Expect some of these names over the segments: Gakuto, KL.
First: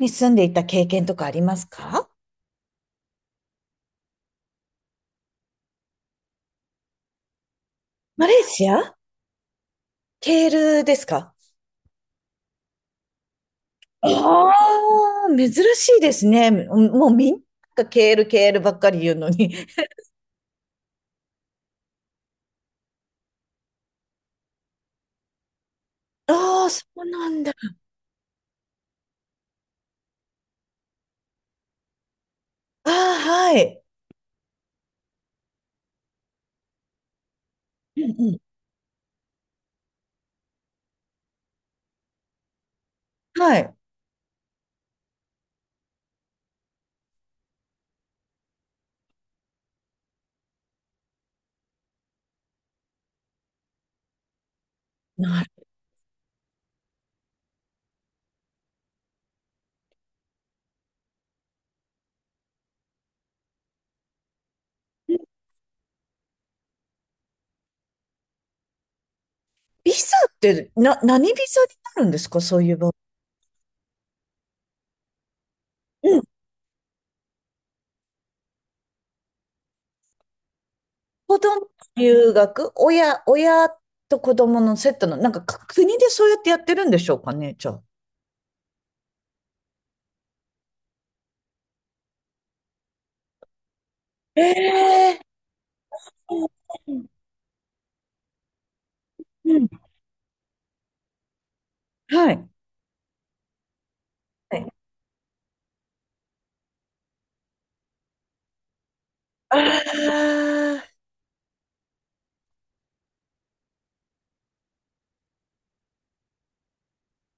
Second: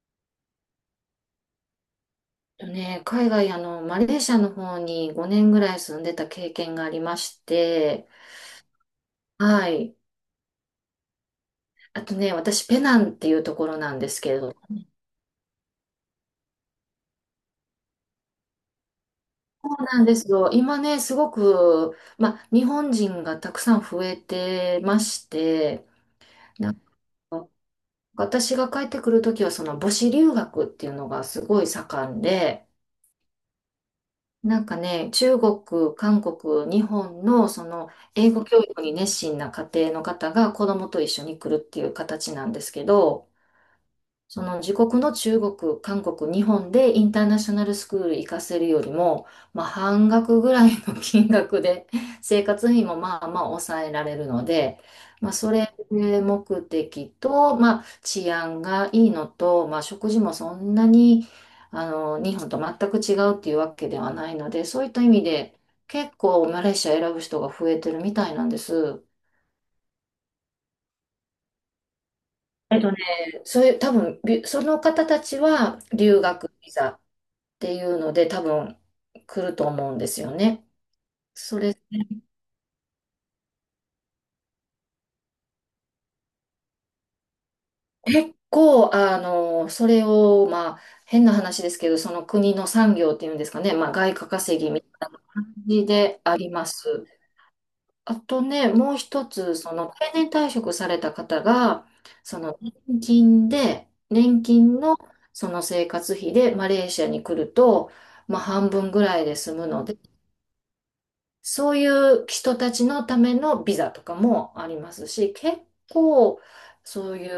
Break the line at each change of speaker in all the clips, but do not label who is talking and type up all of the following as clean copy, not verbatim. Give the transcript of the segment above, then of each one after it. に住んでいた経験とかありますか？
とね、海外、マレーシアの方に5年ぐらい住んでた経験がありまして、
マレーシア、
はい。
ケールですか？
あとね、私、ペナンっていうところなん
あ
ですけれど、
あー、珍しいですね。もうみんながケール、ケールばっかり言うのに。
そうなんですよ。今ね、すごく、日本人がたくさん増えてまして、
ああ、
なん
そ
か
うなんだ。
私が帰ってくるときは、その母子留学っていうのがすごい盛んで、
ああ、はい。
なんかね、中国、韓国、日本のその
うん
英
うん。
語教育に熱心な家庭の方が子供と一緒に来るっていう形なんですけど、
はい。
その自国の中国、韓国、日本でインターナショナルスクール行かせるよりも、まあ、半額ぐらいの 金額で 生活費もまあまあ抑えられるので、まあ、
なる
それ目的と、まあ、治安がいいのと、まあ、食事もそんなに日本と全く違うっていうわけではないので、そういった意味で結構マレーシア選ぶ人が増えてるみたいなんです。
ビザって、何ビザになるんですか、そういう
えっ
場
と
合？
ね、そういう、多分、その方たちは
う
留
ん。
学ビザ。ていうので多分来ると思うんですよね。
子
そ
供
れ
留学、親と子供のセットの、なんかか国でそうやってやってるんでしょうかね、じゃあ。
結構それをまあ変な話ですけどその国の産業っていうんですかね、まあ、外貨稼ぎみたい
え
な
え
感じであ
う
りま
ん。
す。あとねもう一
う
つ
ん
その定年退職された方が
は
そ
い。
の年金で年金のその生活費でマレーシアに来ると、まあ、半分ぐらいで 済
あ
むので。
あ、
そういう人たちのためのビザとかもありますし、結構、そうい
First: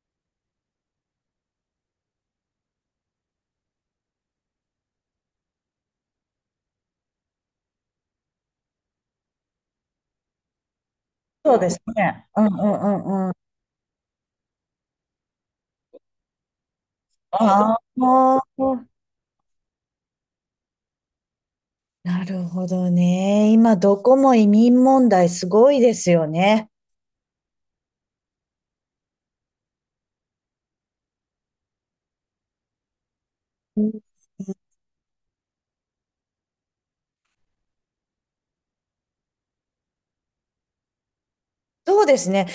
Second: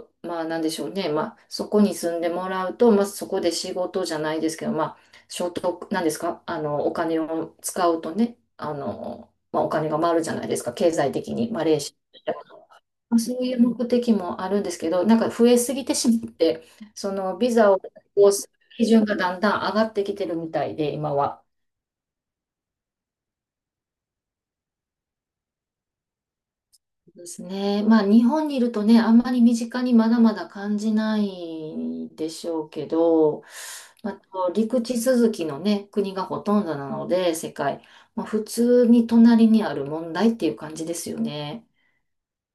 う、まあなんでしょうね、まあそこに住んでもらうと、まあそこで仕事じゃないですけど、まあ所得、なんですか、あの、お金を使うとね、あの、まあお金が回るじゃないですか、経済的に、
そう
マ
で
レ
す
ーシア
ね。
っ
うんう
て。
んう
まあ
んう
そ
ん。
ういう目的もあるんですけど、なんか増えすぎてしまって、そのビ
あ
ザ
あ、
を発行する基準がだんだん上がってきてるみたいで、今は。
なるほどね。今、どこも移民問題すごいですよね。
ですね。まあ日本にいるとね、あんまり身近にまだまだ感じないでしょうけど、
うん、
まあ、と陸地続きのね、国がほとんどなので、世界、まあ、普通に隣にある問題っていう感じですよね。
そうですね。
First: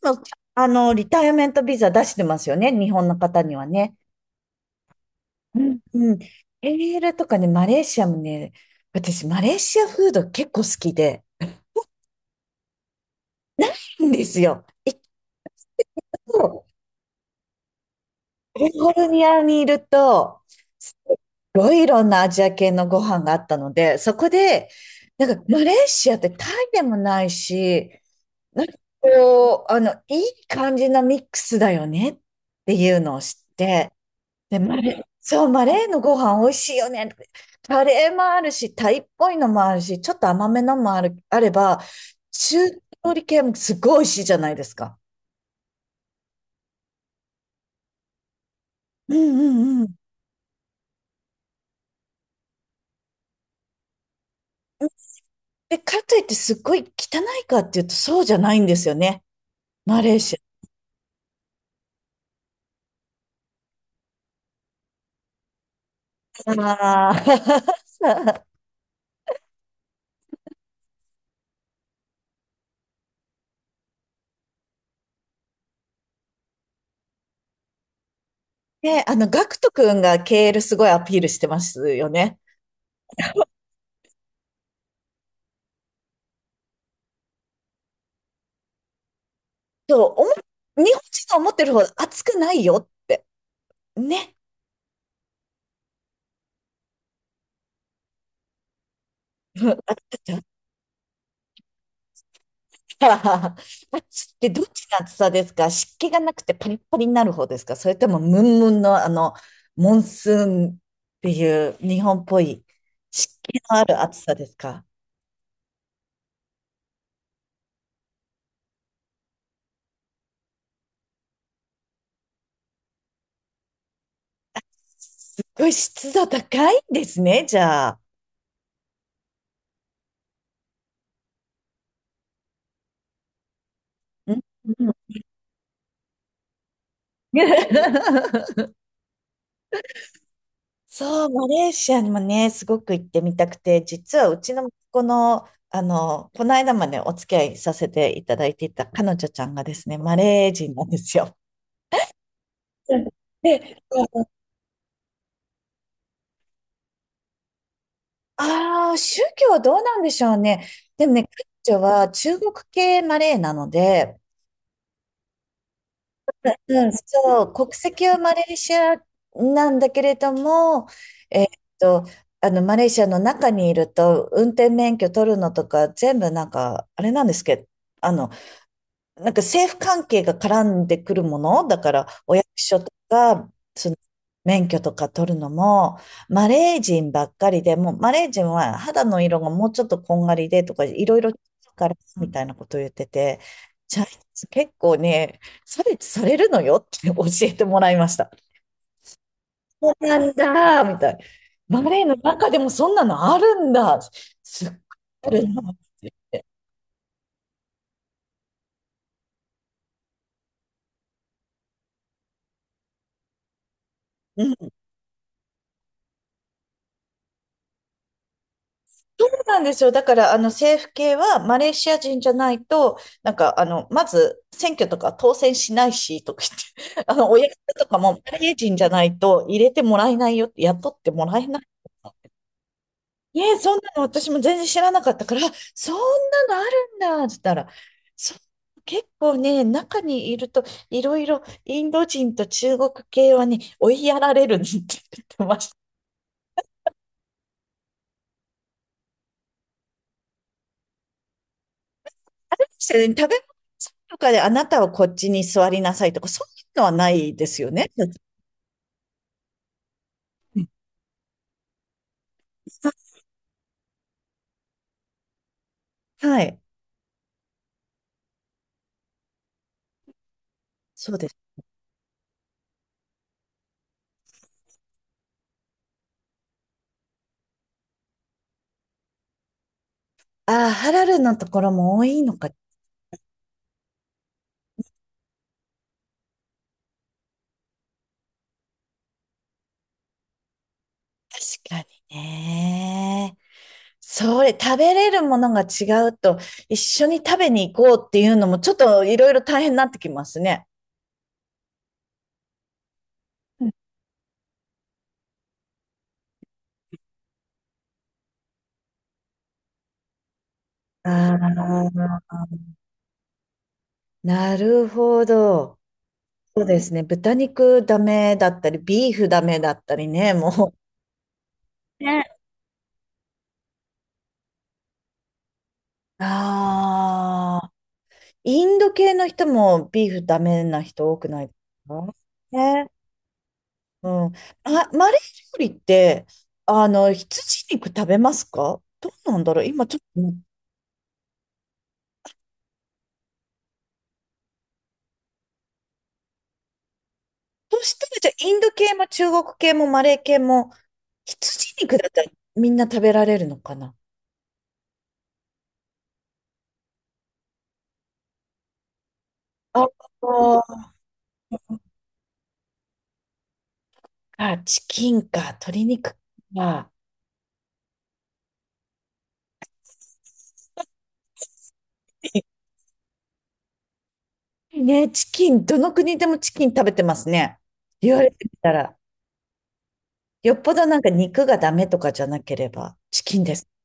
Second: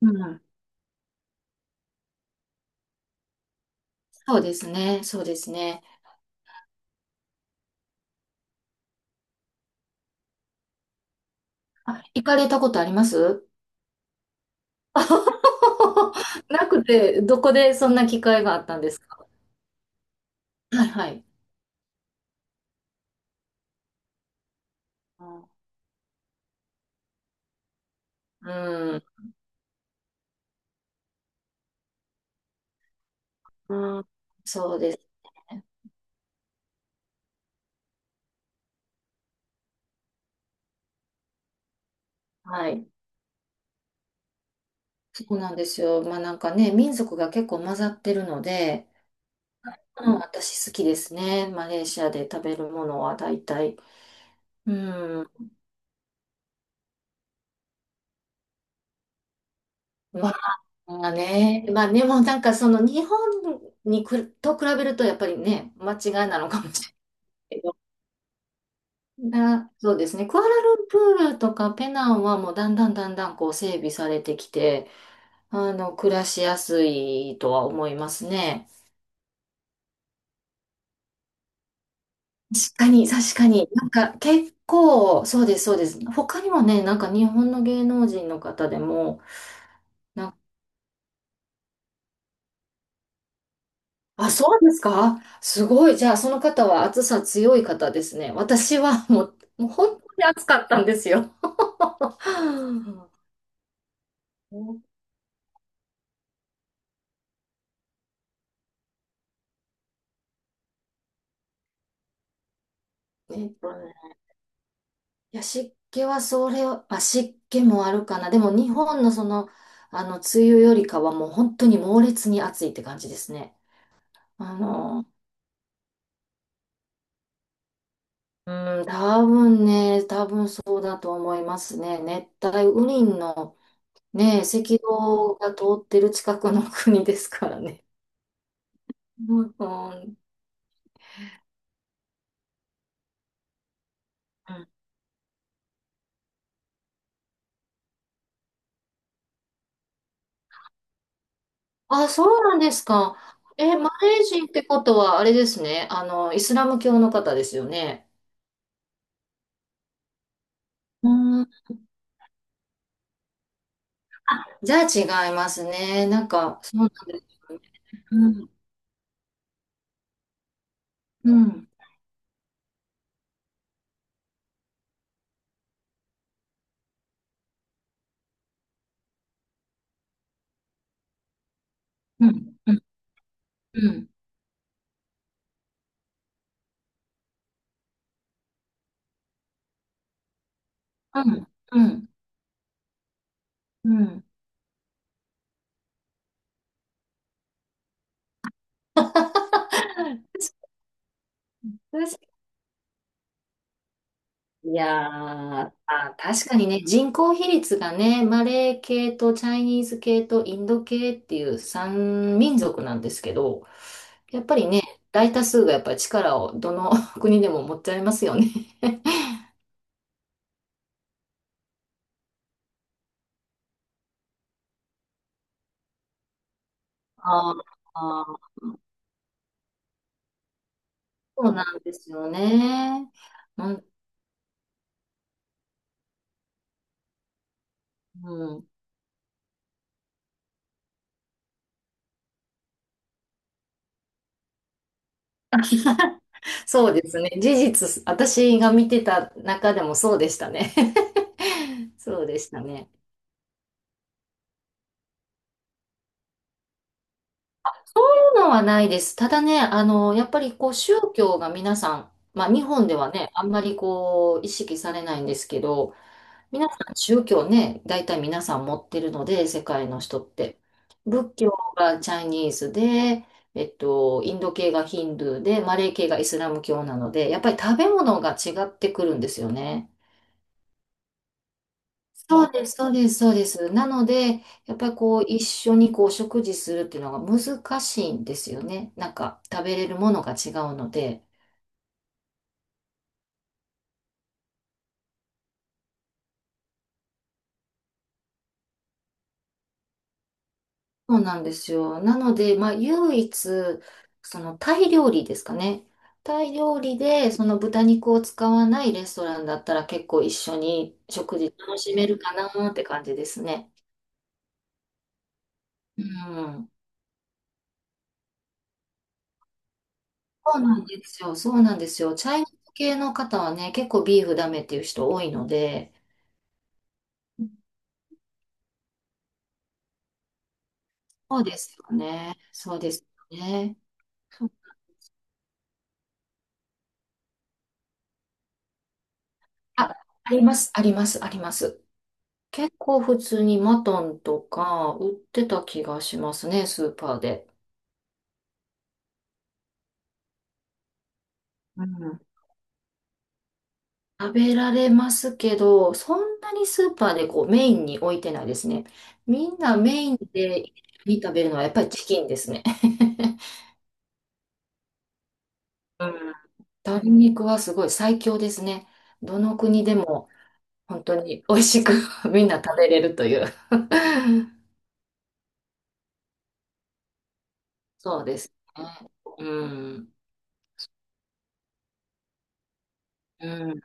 う
多分、
ん。
あの、リタイアメントビザ出してますよね。日本の方にはね。
そうですね、そうです
うん
ね。
うん。PL とかね、マレーシアもね、私、マレーシアフード結構好きで、
あ、行かれたことあります？
ないんですよ。一 個、
なくて、どこでそんな機会があ
カ
っ
リ
たん
フ
で
ォ
す
ルニ
か？
アにいると、
はいはい。
ろいろなアジア系のご飯があったので、そこで、なんかマレーシアってタイでもないし、なんか
うん。
こう、あの、いい感じのミックスだよねっていうのを知って、
うん、
で、
そうですね。
マレーのご飯美味しいよね。カレーもあるし、タイっぽいのもあるし、ちょっと甘めのもある、あれば、中
はい。
料理系もすごい美味しいじゃないですか。
そうなんですよ。まあなんかね、民族が結構混ざってるので、
うんうんうん。
うん、私好きですね。マレーシアで食べるものは大体。うん。
で、かといってすっごい汚いかっていうとそうじゃないんですよね、マレー
ま
シア。
あね、まあでもなんかその日本にくと比べるとやっぱりね、間違いなのかもし
あ
れない
あ。
けど。な、そうですね。クアラルンプールとかペナンはもうだんだんだんだんこう整備されてきて、あの、暮らしやすいとは思いますね。
で、あの、ガクト君が KL すごいアピールしてますよね。
確かに、確かに。なんか結構、そうです、そうです。他にもね、なんか日本の芸能人の方でも、
そう、お
な
も、
ん
日本人が思ってるほど熱くないよって。
あ、
ね。
そうですか？すごい。じゃあ、その方は暑さ強い方ですね。私はもう、も
う
う
んあ
本当に暑かったんですよ。はあ
熱ってどっちの熱さですか？湿気がなくてパリッパリになる方ですか？それともムンムンの、あの、モンスーンっていう日本っぽい湿
えっ
気
と
のあ
ね、
る暑さですか？
いや、湿気はそれを、あ、湿気もあるかな。でも日本のその、あの、梅雨よりかはもう本当に猛烈に暑いって感じですね。あの、
すっごい湿度高いんですね、じゃあ。
うん、多分ね、多分そうだと思いますね。熱帯雨林の
うん
ね、赤
うん。
道が通ってる近くの国ですからね。うん、うん。
そう、マレーシアにもね、すごく行ってみたくて、実はうちの子の、あの、この間までお付き合いさせていただいていた彼女ちゃんがですね、マレー人なんですよ。
あ、そうなんです
うん、
か。え、
で、
マレー人ってことはあれですね。あの、イスラム教の方ですよね。
ああ、宗教はどうなんでしょうね。で
う
もね、
ん、
彼女は中国系マレーなので、
じゃあ違いますね。なんか、そう
う
なん
ん、
です
そう、
よね。
国籍は
う
マレ
ん、
ーシアなんだけれども、
う
えーっ
ん、
と、あの、マレーシアの中にいると、運転免許取るのとか、全部なんか、あれなんですけど、あの、なんか政府関係が絡んでくるもの、だから
う
お役
ん、う
所
ん、
とか、そ
う
の
ん、
免許とか取るのも、マレー人ばっかりで、もうマレー人は肌の色がもうちょっとこんがりでとか、いろ
う
いろ違う
ん。う
から
ん
みたいなことを言ってて、チャイニー
う
ズ結構ね、差別されるのよって教えてもらいました。そうなんだ、みたいな。マレーの
ん
中でもそんなのあるんだ、すっ
いや
ごいあるな
ー、
って
あ、
言って。
確かにね、人口比率がね、マレー系とチャイニーズ系とインド系っていう3民族なんですけど、や
う
っぱり
ん
ね、大多数がやっぱり力をどの 国でも持っちゃいますよね。
なんですよ。だから、あの、政府系はマレーシア人じゃないと、なんか、あの、まず、選挙とか当選しないし、とか言って、あの、お役
あー
所とかも
あ
マレ
ー、
ー人じゃないと入れてもらえないよって、雇ってもらえ
そう
ない。
なんですよね。
ええ、
う
そん
ん、
なの私も全然知らなかったから、あ、そんなのあるんだ、って言ったら、
う
そ
ん、
う、結構ね、中にいると、いろいろインド人と中国系はね、追いやられるって言ってまし
そうですね。事実、私が見てた中でもそうでしたね。そうでし
あ
た
れで
ね。
すよね、食べ物とかであなたはこっちに座りなさいとか、そういうのはないですよね。
のはないです。ただね、あの、やっぱりこう宗教が皆さん、まあ日本ではね、あんまりこう意識されないんですけど、
はい。
皆さん宗教ね、大体皆さん持ってるので、世界の人って。
そうで
仏
す。
教がチャイニーズで、インド系がヒンドゥーで、マレー系がイスラム教なので、やっぱり食べ物が違ってくるんですよね。
ああ、ハラルのところも多いのか。
そう
確
です、そうです、そうです。なので、やっぱりこう、一緒にこう、食事するっていうのが難しいんですよね。なんか、食べれるものが違うので。
かにね。それ、食べれるものが違うと、一緒に食べに行こうっていうのも、ちょっといろいろ大変になってきますね。
そうなんですよ。なので、まあ、唯一、その、タイ料理ですかね。タイ料理で、その豚肉を使わないレストランだったら結構一緒に
あ
食事楽しめ
あ、
るかなって感じですね。
なるほど。
う
そう
ん。
ですね。豚肉ダメだったり、ビーフダメだったりね、
そう
も
なんですよ。そうなんです
う。
よ。
ね。
チャイナ系の方はね、結構ビーフダメっていう人多いので、
ああ。インド系の人もビーフダメな人多く
そ
な
う
いで
です
す
よ
か
ね。そう
ね？
ですよね。
うん。
そう
あ、マレー料理って、あの、羊肉食べますか？どうなんだろう今ちょ
あ
っと、
ります、あります、あります。結構普通にマトンとか売ってた気がしますね、スーパーで。
そしたらじゃあインド系も中国系もマレー系も羊
う
肉だっ
ん、
たらみんな食べられるのかな？
食べられますけど、そんなにスーパーでこうメインに置いてないですね。みんな
あ
メインで食べるのはやっぱりチキンですね。
あ、チキンか、鶏
う
肉
ん、
か。
鶏 肉はすごい最強ですね。どの国でも本当に美味しく みんな食べれるという。
ね、チキン、どの国でもチキン食べてますね、言わ
そう
れて
で
み
す
た
ね。
ら。
うん。
よっぽどなんか肉がダメとかじゃなければ、チキンで
う
す。
ん。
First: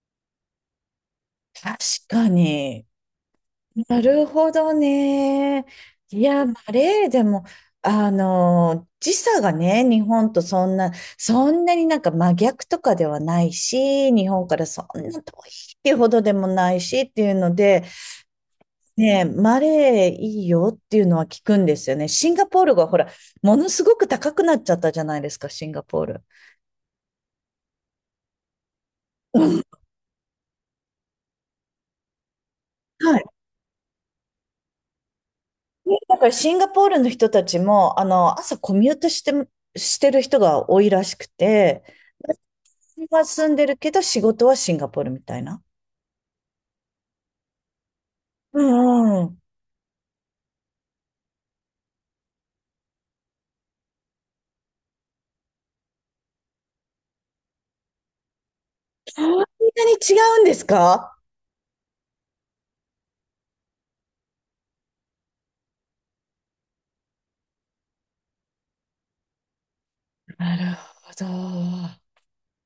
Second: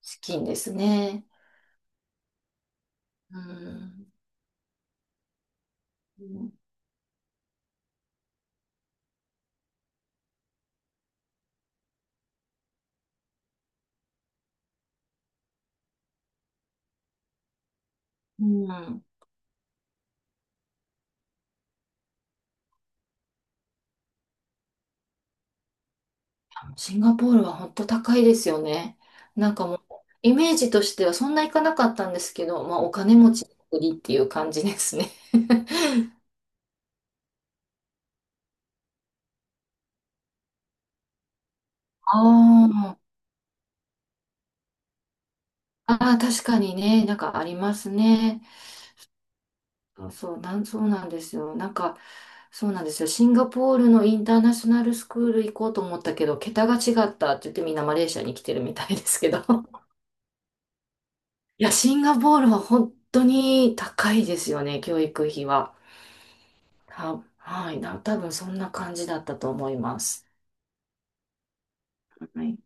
資金ですね。
確かに。
う
な
ん。
るほどね。い
う
や、マ
ん。
レーでも、あの、時差がね、日本とそんなになんか真逆とかではないし、日本からそんな遠いっていうほどでもないしっていうので、
うん。
ね、マレーいいよっていうのは聞くんですよね。シンガポールがほら、ものすごく高くなっちゃったじゃないですか、シンガポール。
シンガポールは本当高いですよね。
う
なん
ん、
かもう、イメージとしてはそんないかなかったんですけど、まあお金
はい、
持ちの国っていう感じですね。
ね、だからシンガポールの人たちも、あの、朝コミュートして、してる人が多いらしくて、
あー
今住んでるけど仕事はシンガポールみたいな。
あー、確かにね、なんかありますね。
うんうん。
そうそう、なん、そうなんですよ。なんか、そうなんですよ。シンガポールのインターナショナルスクール行こうと思ったけど、桁が違ったって言ってみんなマレーシアに来てるみたいです
そ
け
ん
ど。
なに違うんですか？
いや、シンガポールは本当に高いですよね、教育費は。た、はい、な、多分そんな感じだったと思います。
なるほど。
はい。